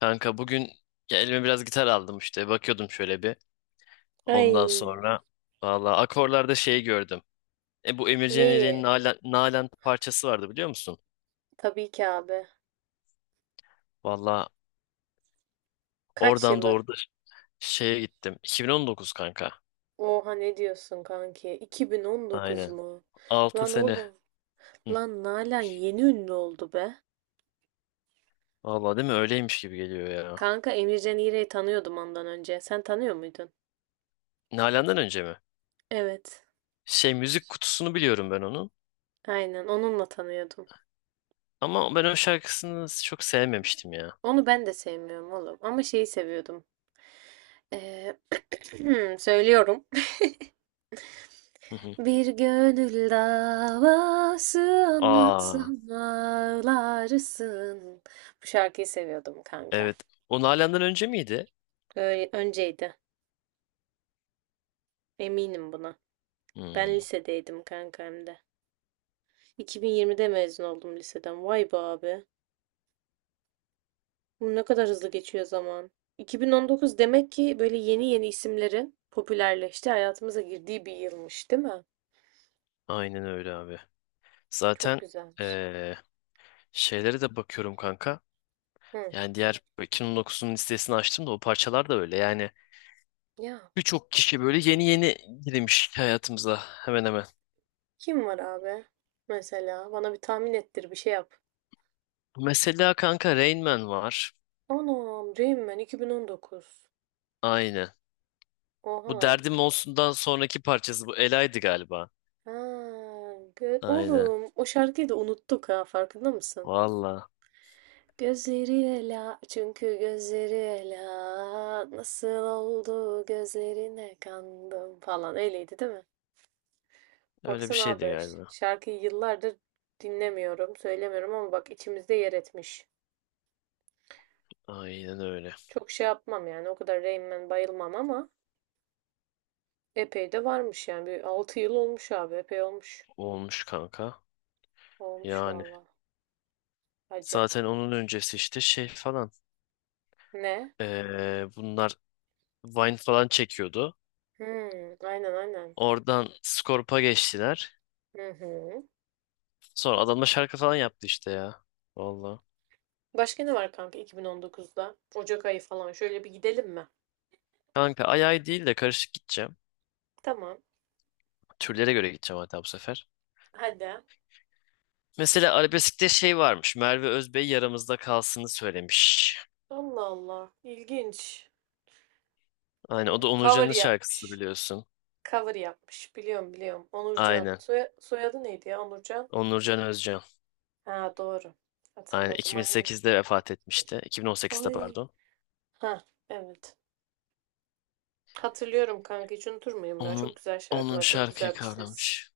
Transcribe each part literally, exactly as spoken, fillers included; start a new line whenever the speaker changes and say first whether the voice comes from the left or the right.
left: Kanka bugün ya elime biraz gitar aldım işte. Bakıyordum şöyle bir. Ondan
right: Ay,
left: sonra valla akorlarda şey gördüm. E bu Emircan İrik'in
right: Lee.
left: Nalan, Nalan parçası vardı biliyor musun?
right: Tabii ki abi.
left: Valla
right: Kaç
left: oradan
right: yılı?
left: doğru da şeye gittim. iki bin on dokuz kanka.
right: Oha ne diyorsun kanki? iki bin on dokuz
left: Aynen.
right: mu?
left: Altı
right: Lan
left: sene.
right: oğlum.
left: Hı.
right: Lan Nalan yeni ünlü oldu be.
left: Valla değil mi? Öyleymiş gibi geliyor ya.
right: Kanka Emircan İğrek'i tanıyordum ondan önce. Sen tanıyor muydun?
left: Nalan'dan önce mi?
right: Evet.
left: Şey müzik kutusunu biliyorum ben onun.
right: Aynen onunla tanıyordum.
left: Ama ben o şarkısını çok sevmemiştim ya.
right: Onu ben de sevmiyorum oğlum. Ama şeyi seviyordum. Ee, söylüyorum.
left: Hı hı.
right: Bir gönül davası
left: Aa,
right: anlatsam ağlarsın. Bu şarkıyı seviyordum kanka.
left: evet. O Nalan'dan önce miydi?
right: Öyle önceydi. Eminim buna. Ben
left: Hmm,
right: lisedeydim kanka hem de. iki bin yirmide mezun oldum liseden. Vay be abi. Bu ne kadar hızlı geçiyor zaman. iki bin on dokuz demek ki böyle yeni yeni isimlerin popülerleşti, hayatımıza girdiği bir yılmış, değil mi?
left: aynen öyle abi.
right: Çok
left: Zaten
right: güzelmiş.
left: eee, şeylere de bakıyorum kanka.
right: Hı.
left: Yani diğer iki bin on dokuzun listesini açtım da o parçalar da öyle. Yani
right: Ya
left: birçok kişi böyle yeni yeni girmiş hayatımıza hemen hemen.
right: kim var abi? Mesela bana bir tahmin ettir, bir şey yap.
left: Mesela kanka Rain Man var.
right: Anam, Rain Man iki bin on dokuz.
left: Aynen.
right: Oha
left: Bu
right: lan.
left: Derdim Olsun'dan sonraki parçası bu Ela'ydı galiba.
right: Ha, gö-
left: Aynen.
right: oğlum o şarkıyı da unuttuk ha farkında mısın?
left: Valla.
right: Gözleri ela çünkü gözleri ela nasıl oldu gözlerine kandım falan öyleydi değil mi?
left: Öyle bir
right: Baksana
left: şeydi
right: abi ş-
left: galiba.
right: şarkıyı yıllardır dinlemiyorum söylemiyorum ama bak içimizde yer etmiş.
left: Aynen öyle.
right: Çok şey yapmam yani o kadar Rain Man bayılmam ama epey de varmış yani bir altı yıl olmuş abi epey olmuş.
left: Olmuş kanka.
right: Olmuş
left: Yani.
right: valla acı.
left: Zaten onun öncesi işte şey falan.
right: Ne?
left: Eee, bunlar Vine falan çekiyordu.
right: Hmm, aynen aynen.
left: Oradan Skorp'a geçtiler.
right: Hı hı.
left: Sonra adamla şarkı falan yaptı işte ya. Valla.
right: Başka ne var kanka iki bin on dokuzda? Ocak ayı falan şöyle bir gidelim mi?
left: Kanka ay ay değil de karışık gideceğim.
right: Tamam.
left: Türlere göre gideceğim hatta bu sefer.
right: Hadi.
left: Mesela arabeskte şey varmış. Merve Özbey yaramızda kalsını söylemiş.
right: Allah Allah. İlginç.
left: Aynen o da
right: Hmm, cover
left: Onurcan'ın şarkısı
right: yapmış.
left: biliyorsun.
right: Cover yapmış. Biliyorum biliyorum. Onurcan.
left: Aynen.
right: Soya- soyadı neydi ya Onurcan?
left: Onurcan Özcan.
right: Ha doğru.
left: Aynen
right: Hatırladım aynen.
left: iki bin sekizde vefat etmişti. iki bin on sekizde
right: Ay.
left: pardon.
right: Ha evet. Hatırlıyorum kanka. Hiç unutur muyum ya? Çok
left: Onun
right: güzel
left: onun
right: şarkılar. Çok güzel
left: şarkıyı
right: bir ses.
left: kavramış.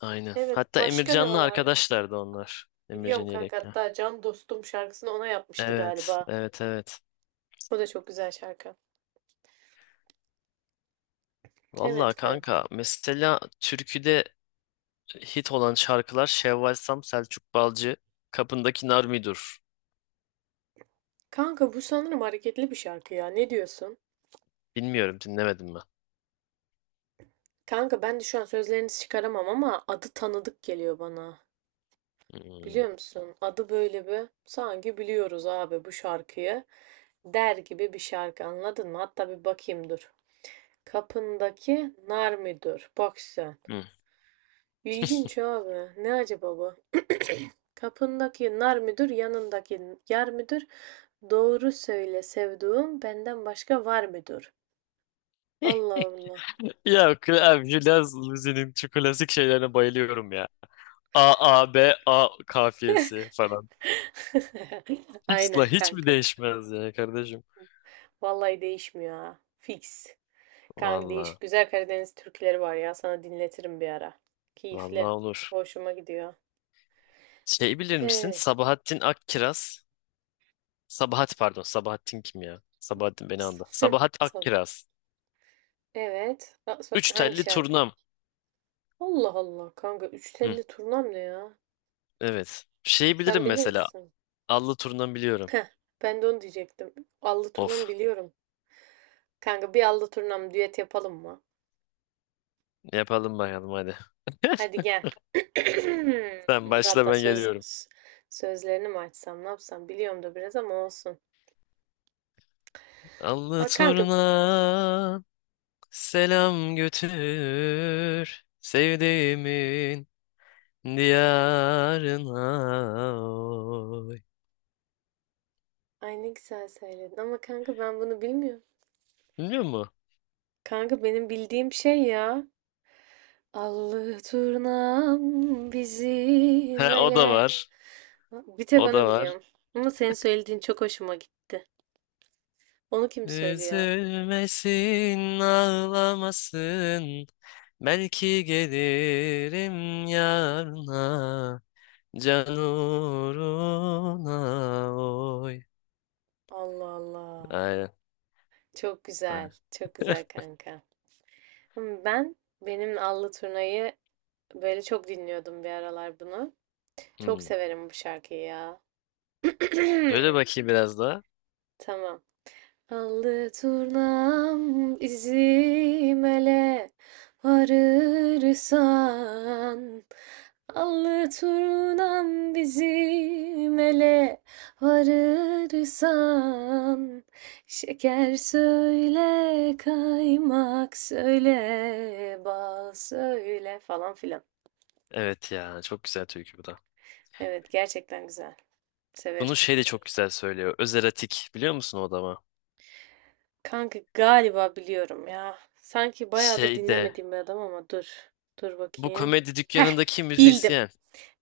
left: Aynen.
right: Evet.
left: Hatta
right: Başka ne var
left: Emircan'la
right: abi?
left: arkadaşlardı onlar.
right: Biliyorum
left: Emircan
right: kanka.
left: Yelek'le.
right: Hatta Can Dostum şarkısını ona yapmıştı
left: Evet,
right: galiba.
left: evet, evet.
right: O da çok güzel şarkı. Evet
left: Vallahi kanka
right: kankim.
left: mesela türküde hit olan şarkılar Şevval Sam, Selçuk Balcı, Kapındaki Nar Midur.
right: Kanka bu sanırım hareketli bir şarkı ya. Ne diyorsun?
left: Bilmiyorum dinlemedim mi?
right: Kanka ben de şu an sözlerinizi çıkaramam ama adı tanıdık geliyor bana.
left: Hmm.
right: Biliyor musun? Adı böyle bir sanki biliyoruz abi bu şarkıyı der gibi bir şarkı anladın mı? Hatta bir bakayım dur. Kapındaki nar müdür? Bak sen.
left: Hmm.
right: İlginç abi. Ne acaba bu? Kapındaki nar müdür, yanındaki yar müdür? Doğru söyle sevduğum benden başka var müdür? Allah Allah.
left: Ya Abjülaz Luzi'nin şu klasik şeylerine bayılıyorum ya. A, A, B, A kafiyesi falan. X'la
right: Aynen
left: hiç mi
right: kanka.
left: değişmez ya kardeşim?
right: Vallahi değişmiyor ha. Fix. Kanka
left: Valla,
right: değişik güzel Karadeniz türküleri var ya. Sana dinletirim bir ara.
left: valla
right: Keyifli.
left: olur.
right: Hoşuma gidiyor.
left: Şey bilir misin?
right: Evet.
left: Sabahattin Akkiraz. Sabahat pardon, Sabahattin kim ya? Sabahattin beni anla. Sabahat
right: Son.
left: Akkiraz.
right: Evet. Ha- so-
left: Üç
right: Hangi
left: telli
right: şarkı?
left: turnam.
right: Allah Allah kanka. Üç
left: Hı,
right: telli turnam ne ya?
left: evet. Şeyi
right: Sen
left: bilirim
right: bilir
left: mesela.
right: misin?
left: Allı turundan biliyorum.
right: Heh, ben de onu diyecektim. Allı
left: Of.
right: turnam biliyorum. Kanka bir allı turnam düet yapalım mı?
left: Yapalım bakalım hadi.
right: Hadi gel.
left: Sen
right: Dur
left: başla
right: hatta
left: ben
right: söz
left: geliyorum.
right: s- sözlerini mi açsam ne yapsam biliyorum da biraz ama olsun.
left: Allı
right: Aa, kanka
left: turna selam götür sevdiğimin diyarına. Oy.
right: ay ne güzel söyledin ama kanka ben bunu bilmiyorum.
left: Biliyor musun?
right: Kanka benim bildiğim şey ya. Allı turnam
left: He,
right: bizim
left: o da
right: ele.
left: var.
right: Bir tek
left: O da
right: onu
left: var.
right: biliyorum. Ama senin söylediğin çok hoşuma gitti. Onu kim söylüyor?
left: Üzülmesin, ağlamasın. Belki gelirim yarına. Can uğruna oy.
right: Allah Allah.
left: Aynen.
right: Çok güzel.
left: Aynen.
right: Çok güzel kanka. Ama Ben benim Allı Turna'yı böyle çok dinliyordum bir aralar bunu. Çok
left: Hmm.
right: severim bu şarkıyı ya.
left: Böyle bakayım biraz daha.
right: Tamam. Allı turnam izimele varırsan Allı turnam bizim ele varırsan Şeker söyle, kaymak söyle, bal söyle falan filan.
left: Evet ya çok güzel türkü bu da.
right: Evet gerçekten güzel. Severim.
left: Bunu şey de çok güzel söylüyor. Öz erotik biliyor musun o adamı?
right: Kanka galiba biliyorum ya. Sanki bayağıdır
left: Şey de
right: dinlemediğim bir adam ama dur. Dur
left: bu
right: bakayım.
left: komedi
right: Heh,
left: dükkanındaki
right: bildim.
left: müzisyen.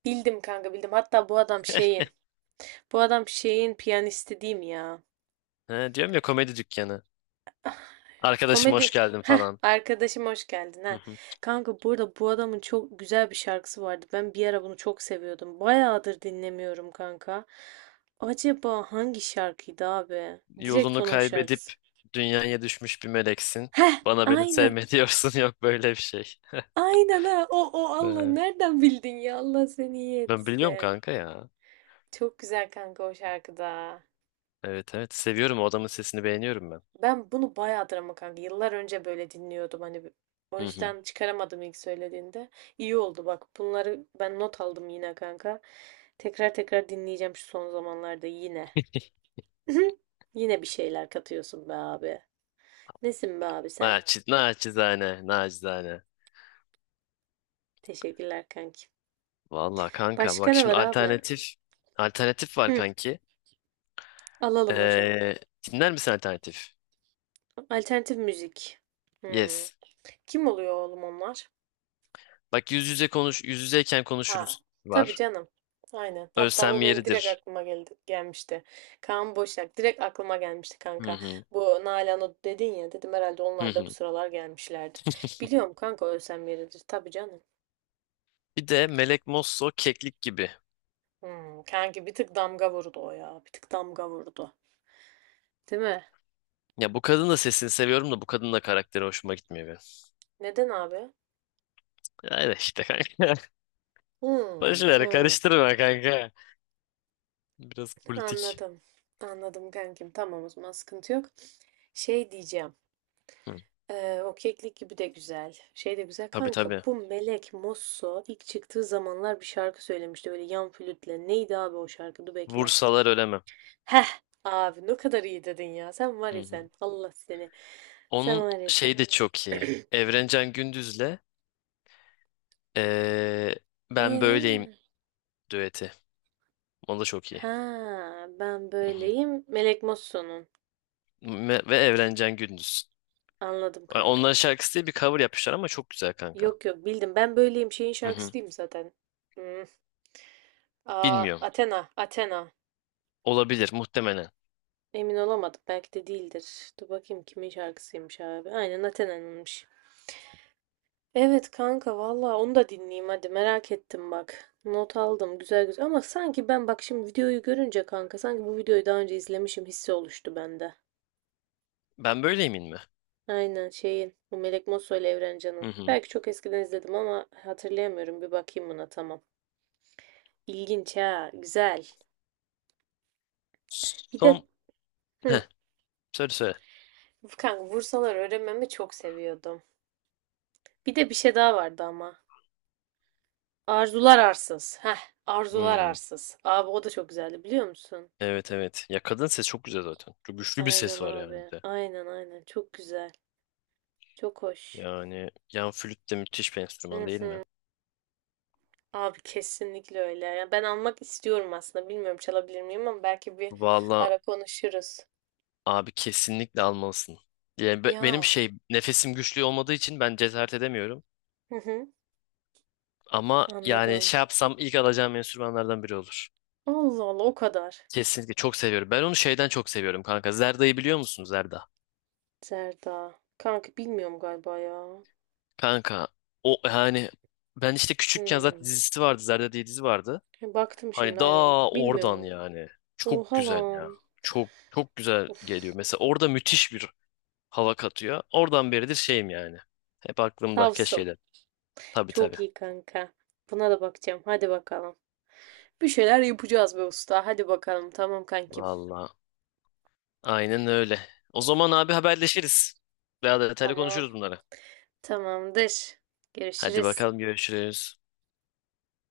right: Bildim kanka bildim. Hatta bu adam şeyin. Bu adam şeyin piyanisti değil mi ya?
left: He, diyorum ya komedi dükkanı. Arkadaşım hoş
right: Komedi.
left: geldin
right: Heh,
left: falan.
right: arkadaşım hoş geldin
left: Hı
right: ha.
left: hı.
right: Kanka burada bu adamın çok güzel bir şarkısı vardı. Ben bir ara bunu çok seviyordum. Bayağıdır dinlemiyorum kanka. Acaba hangi şarkıydı abi? Direkt
left: Yolunu
right: onun
left: kaybedip
right: şarkısı.
left: dünyaya düşmüş bir meleksin.
right: Heh,
left: Bana beni
right: aynen.
left: sevme diyorsun yok böyle bir şey.
right: Aynen ha. O, o Allah
left: Ee,
right: nereden bildin ya? Allah seni iyi
left: ben biliyorum
right: etsin.
left: kanka ya.
right: Çok güzel kanka o şarkıda.
left: Evet, evet, seviyorum o adamın sesini beğeniyorum ben.
right: Ben bunu bayağıdır ama kanka. Yıllar önce böyle dinliyordum hani. O
left: Hı hı.
right: yüzden çıkaramadım ilk söylediğinde. İyi oldu bak. Bunları ben not aldım yine kanka. Tekrar tekrar dinleyeceğim şu son zamanlarda yine. Yine bir şeyler katıyorsun be abi. Nesin be abi sen?
left: Naçiz, naçizane, naçizane.
right: Teşekkürler kanki.
left: Valla kanka
right: Başka
left: bak
right: ne
left: şimdi
right: var abi?
left: alternatif alternatif var
right: Hı,
left: kanki.
right: alalım hocam.
left: Ee, dinler misin alternatif?
right: Alternatif müzik. Hmm.
left: Yes.
right: Kim oluyor oğlum onlar?
left: Bak yüz yüze konuş yüz yüzeyken
right: Ha,
left: konuşuruz
right: tabii
left: var.
right: canım. Aynen. Hatta
left: Ölsem
right: o benim direkt
left: yeridir.
right: aklıma geldi, gelmişti. Kaan Boşak direkt aklıma gelmişti
left: Hı
right: kanka.
left: hı.
right: Bu Nalan'ı dedin ya dedim herhalde
left: Hı
right: onlar da bu
left: hı.
right: sıralar gelmişlerdi. Biliyorum kanka ölsem yeridir. Tabii canım.
left: Bir de Melek Mosso keklik gibi.
right: Hmm, kanki bir tık damga vurdu o ya. Bir tık damga vurdu. Değil mi?
left: Ya bu kadın da sesini seviyorum da bu kadın da karakteri hoşuma gitmiyor benim.
right: Neden abi?
left: Öyle işte kanka.
right: Hmm,
left: Boş ver
right: hmm.
left: karıştırma kanka. Biraz politik.
right: Anladım. Anladım kankim. Tamam o zaman sıkıntı yok. Şey diyeceğim.
left: Hı.
right: Eee, o keklik gibi de güzel. Şey de güzel.
left: Tabii,
right: Kanka
left: tabii.
right: bu Melek Mosso ilk çıktığı zamanlar bir şarkı söylemişti böyle yan flütle. Neydi abi o şarkı? Dur bekle.
left: Vursalar ölemem.
right: Heh abi ne kadar iyi dedin ya. Sen var
left: Hı
right: ya
left: hı.
right: sen. Allah seni. Sen
left: Onun
right: var ya
left: şey
right: sen.
left: de çok iyi. Evrencan Gündüz'le eee, Ben Böyleyim
right: Eee,
left: düeti. O da çok iyi.
right: ha ben
left: Hı hı.
right: böyleyim. Melek Mosso'nun.
left: Me- Ve Evrencan Gündüz.
right: Anladım
left: Yani onların
right: kankam.
left: şarkısı diye bir cover yapmışlar ama çok güzel kanka.
right: Yok yok bildim. Ben böyleyim şeyin
left: Hı
right: şarkısı
left: hı.
right: değil mi zaten? Hmm. Aa
left: Bilmiyorum.
right: Athena. Athena.
left: Olabilir muhtemelen.
right: Emin olamadım. Belki de değildir. Dur bakayım kimin şarkısıymış abi. Aynen Athena'nınmış. Evet kanka valla onu da dinleyeyim hadi merak ettim bak. Not aldım güzel güzel ama sanki ben bak şimdi videoyu görünce kanka sanki bu videoyu daha önce izlemişim hissi oluştu bende.
left: Ben Böyleyim'in mi?
right: Aynen şeyin bu Melek Mosso ile Evren
left: Hı
right: Can'ın.
left: hı.
right: Belki çok eskiden izledim ama hatırlayamıyorum bir bakayım buna tamam. İlginç ha güzel. Bir
left: Son...
right: de hı,
left: Heh, söyle söyle.
right: kanka vursalar öğrenmemi çok seviyordum. Bir de bir şey daha vardı ama. Arzular arsız. Heh, arzular
left: Hmm.
right: arsız. Abi o da çok güzeldi biliyor musun?
left: Evet, evet. Ya kadın ses çok güzel zaten. Çok güçlü bir
right: Aynen
left: ses var yani bir
right: abi.
left: de.
right: Aynen aynen. Çok güzel. Çok hoş.
left: Yani yan flüt de müthiş bir enstrüman
right: Hı
left: değil mi?
right: hı. Abi kesinlikle öyle. Ya ben almak istiyorum aslında. Bilmiyorum çalabilir miyim ama belki bir
left: Valla.
right: ara konuşuruz.
left: Abi kesinlikle almalısın. Yani be- benim
right: Ya.
left: şey nefesim güçlü olmadığı için ben cesaret edemiyorum.
right: Hı hı.
left: Ama yani
right: Anladım.
left: şey yapsam ilk alacağım enstrümanlardan biri olur.
right: Allah Allah o kadar.
left: Kesinlikle çok seviyorum. Ben onu şeyden çok seviyorum kanka. Zerda'yı biliyor musun Zerda?
right: Serda. Kanka bilmiyorum galiba ya.
left: Kanka o yani ben işte küçükken
right: Hmm.
left: zaten dizisi vardı. Zerda diye dizi vardı.
right: Baktım
left: Hani
right: şimdi aynen.
left: daha oradan
right: Bilmiyorum.
left: yani. Çok
right: Oha
left: güzel ya.
right: lan.
left: Çok çok güzel geliyor.
right: Uf.
left: Mesela orada müthiş bir hava katıyor. Oradan beridir şeyim yani. Hep aklımda keşke
right: Tavsın.
left: de. Tabii, tabii.
right: Çok iyi kanka. Buna da bakacağım. Hadi bakalım. Bir şeyler yapacağız be usta. Hadi bakalım. Tamam kankim.
left: Vallahi. Aynen öyle. O zaman abi haberleşiriz. Daha detaylı
right: Tamam.
left: konuşuruz bunları.
right: Tamamdır.
left: Hadi
right: Görüşürüz.
left: bakalım görüşürüz.